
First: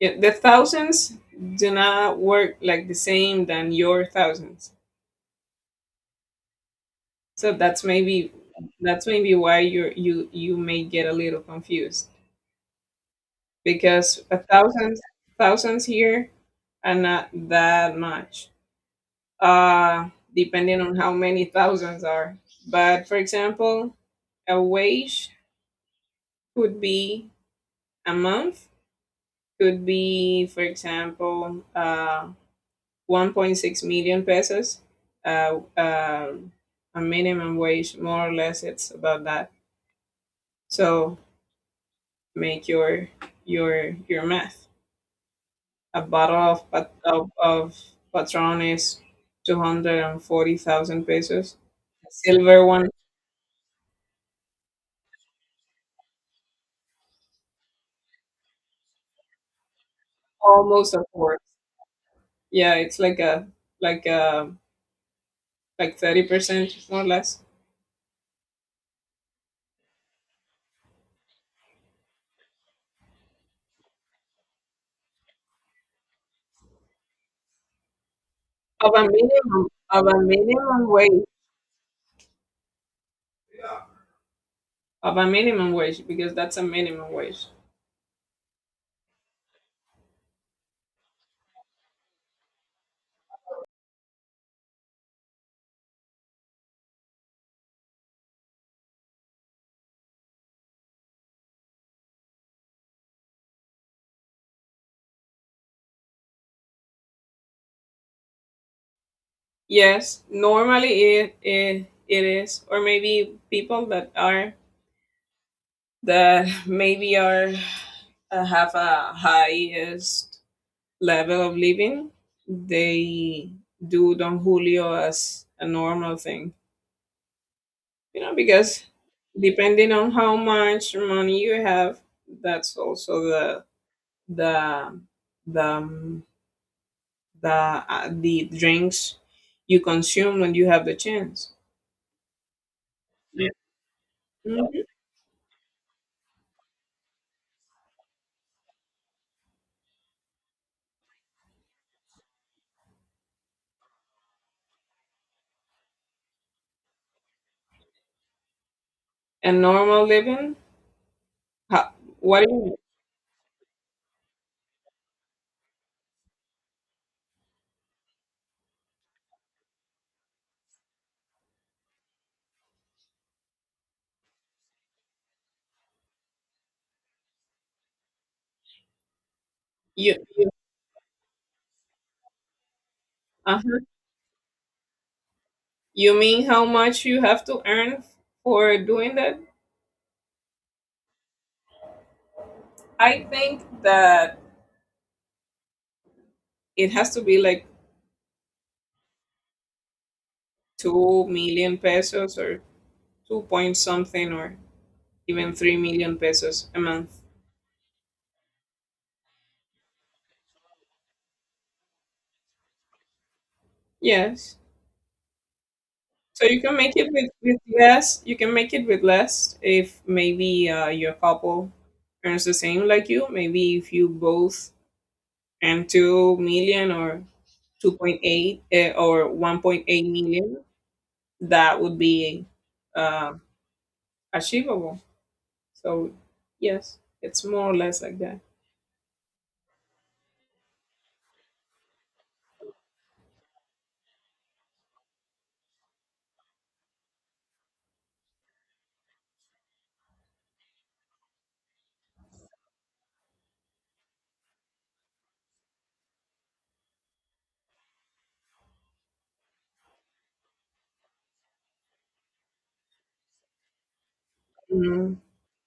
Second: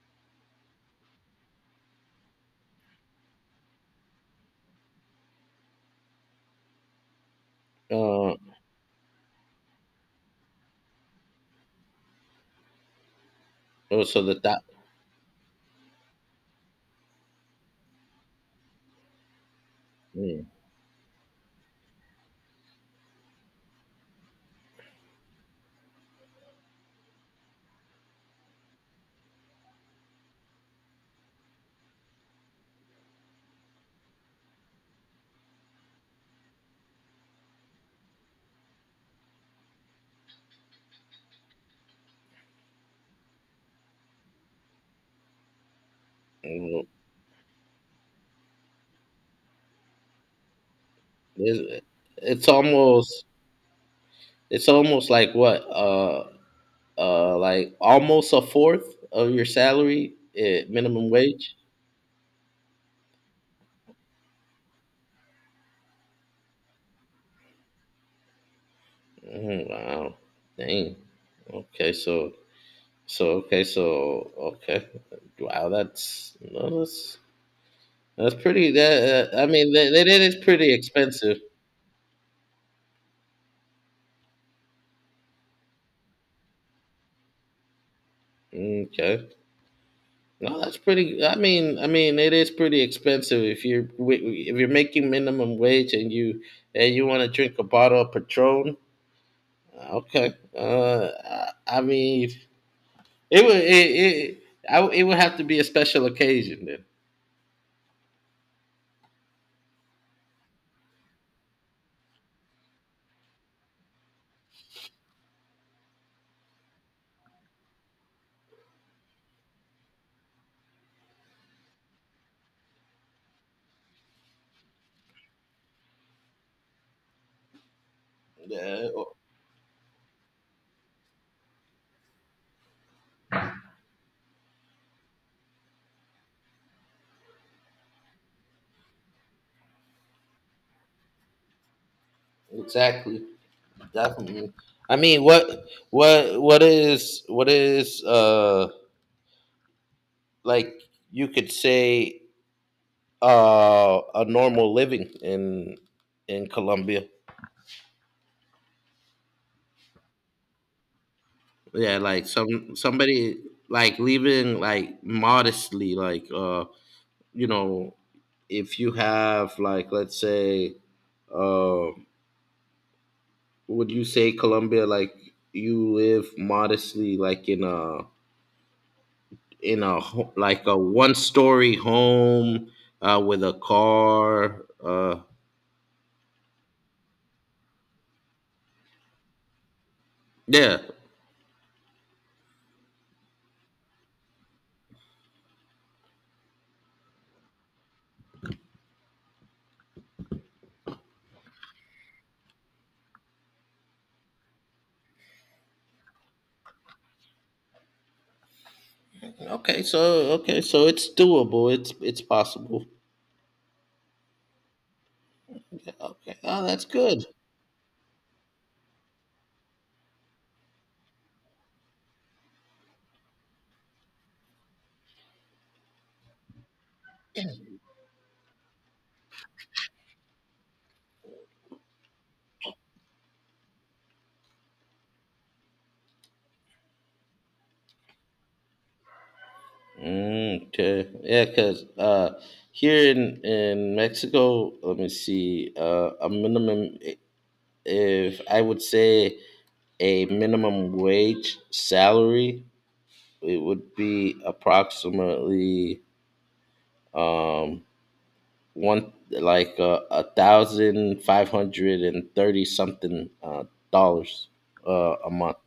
S1: yeah, the thousands do not work like the same than your thousands. So that's maybe
S2: Uh,
S1: that's maybe why you may get a little confused,
S2: oh,
S1: because
S2: so the
S1: a
S2: that
S1: thousand thousands here are not that much, uh,
S2: mm,
S1: depending on how many thousands are. But for example, a wage could be a month, could be, for example, 1.6 million pesos. Uh, uh, a minimum wage, more or less, it's about that. So make your math. A bottle of
S2: mm,
S1: Patron is 240,000 pesos.
S2: it's
S1: A
S2: it's
S1: silver one,
S2: almost, like what, like almost a fourth of your salary at
S1: almost a
S2: minimum
S1: fourth.
S2: wage.
S1: Yeah, it's like a like 30% more or less.
S2: Mm, wow, dang. Okay, so, okay, so okay. Wow, that's no, that's pretty.
S1: Of a
S2: That I
S1: minimum,
S2: mean,
S1: of
S2: that
S1: a
S2: it is pretty
S1: minimum wage.
S2: expensive.
S1: Of a minimum wage, because that's a minimum wage.
S2: Okay. No, that's pretty. I mean, it is pretty expensive if if you're making minimum wage, and you want to drink a bottle of Patron. Okay. I mean, it would it it, I it would have to be a special occasion then.
S1: Yes, normally, it is, or maybe people that (laughs) maybe are have a highest level of living, they do Don Julio as a normal thing. You know, because
S2: Yeah,
S1: depending on how much money you have, that's also the the the drinks you consume when you have the chance.
S2: exactly. Definitely.
S1: Mhm.
S2: I mean, what is, like, you could say, a normal living in, Colombia.
S1: And normal living how,
S2: Yeah, like
S1: what do you mean?
S2: somebody, like living like modestly, like, you know, if you have, like, let's say, uh would you say Colombia, like, you live modestly, like in a,
S1: you you,
S2: like a one story home, with a
S1: uh-huh.
S2: car,
S1: You mean how much you have to earn for doing that.
S2: yeah,
S1: I think that it has to be like 2 million pesos, or 2 point something, or even 3 million pesos a month.
S2: okay, so okay, so it's doable, it's possible.
S1: Yes.
S2: Okay.
S1: So you
S2: Oh,
S1: can
S2: that's
S1: make it
S2: good.
S1: with less. You can make it with less, if maybe, your couple earns the same like you. Maybe if you both earn 2 million, or 2.8, or 1.8 million, that would be, uh, achievable. So, yes, it's more or less like that.
S2: Okay. Yeah, because, here in, Mexico, let me see, if I would say a minimum wage salary, it would be approximately, um, one like 1,530 something, dollars,
S1: Mm.
S2: a month.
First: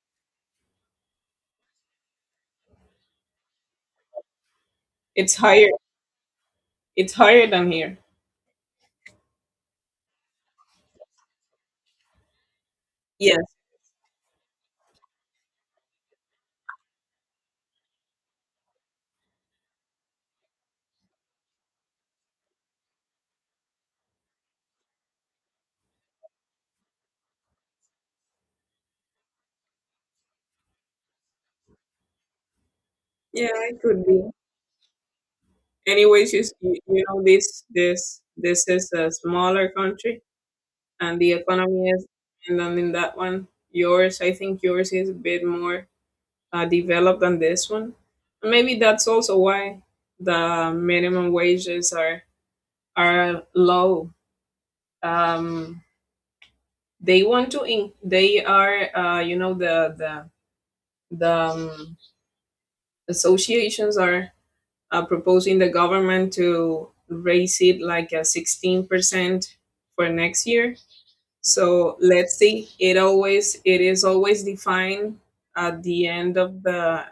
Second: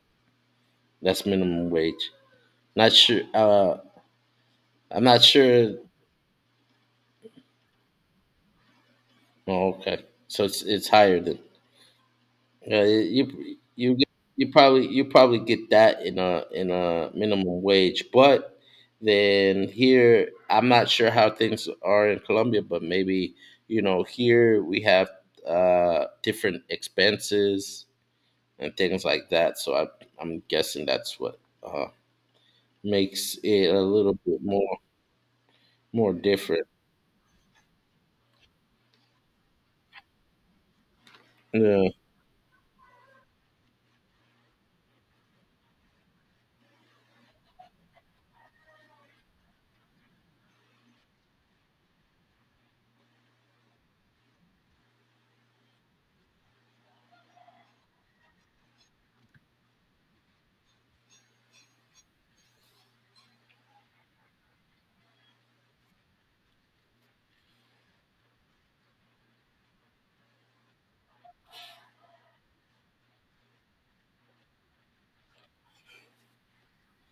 S2: That's minimum wage. Not sure. I'm not
S1: It's higher.
S2: sure.
S1: It's higher than here.
S2: Oh, okay. So it's higher than, yeah,
S1: Yes.
S2: you probably, get that in a, minimum wage. But then here, I'm not sure how things are in Colombia, but maybe, you know, here we have, different expenses and things like that. So I'm guessing that's what, makes
S1: Yeah,
S2: it
S1: it
S2: a
S1: could
S2: little
S1: be.
S2: bit more
S1: Anyways, you, s-
S2: different.
S1: you know this this is a smaller country, and the economy
S2: Yeah.
S1: is, and then in that one, yours, I think, yours is a bit more, developed than this one. Maybe that's also why the minimum wages are low. um they want to in- The associations are, proposing the government to raise it like a 16% for next year. So let's see. It always it is always defined at the end of the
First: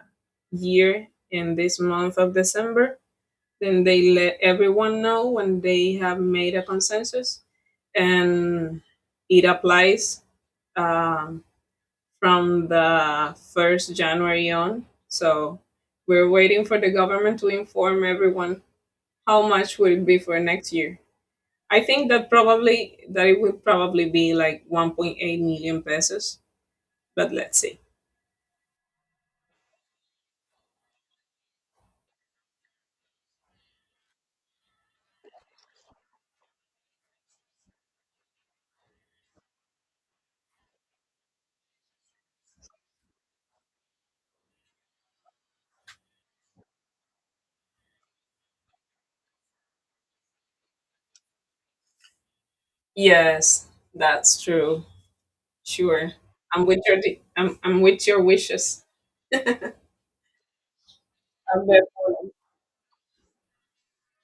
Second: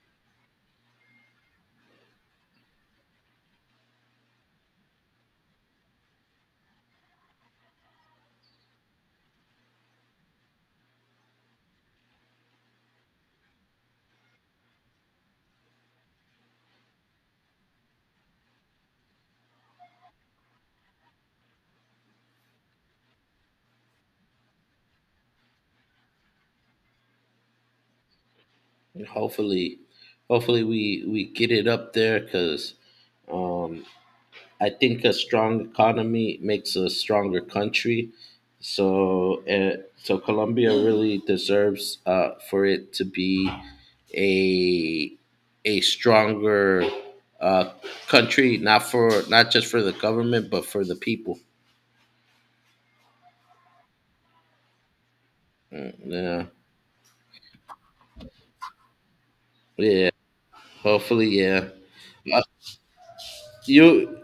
S1: year, in this month of December. Then they let everyone know when they have made a consensus, and it applies, um, from the first January on. So we're waiting for the government to inform everyone how much will it be for next year. I think that probably, that it would probably be like 1.8 million pesos, but let's see.
S2: And hopefully, hopefully, we get it up there, because, um, I think a strong economy makes a stronger country. So, Colombia really deserves, for it to be a a stronger, uh, country. Not for not just for the government, but for the people.
S1: Yes, that's true.
S2: Mm.
S1: Sure.
S2: Yeah,
S1: I'm with your wishes.
S2: yeah. Hopefully. Yeah.
S1: I'm there for
S2: Uh, You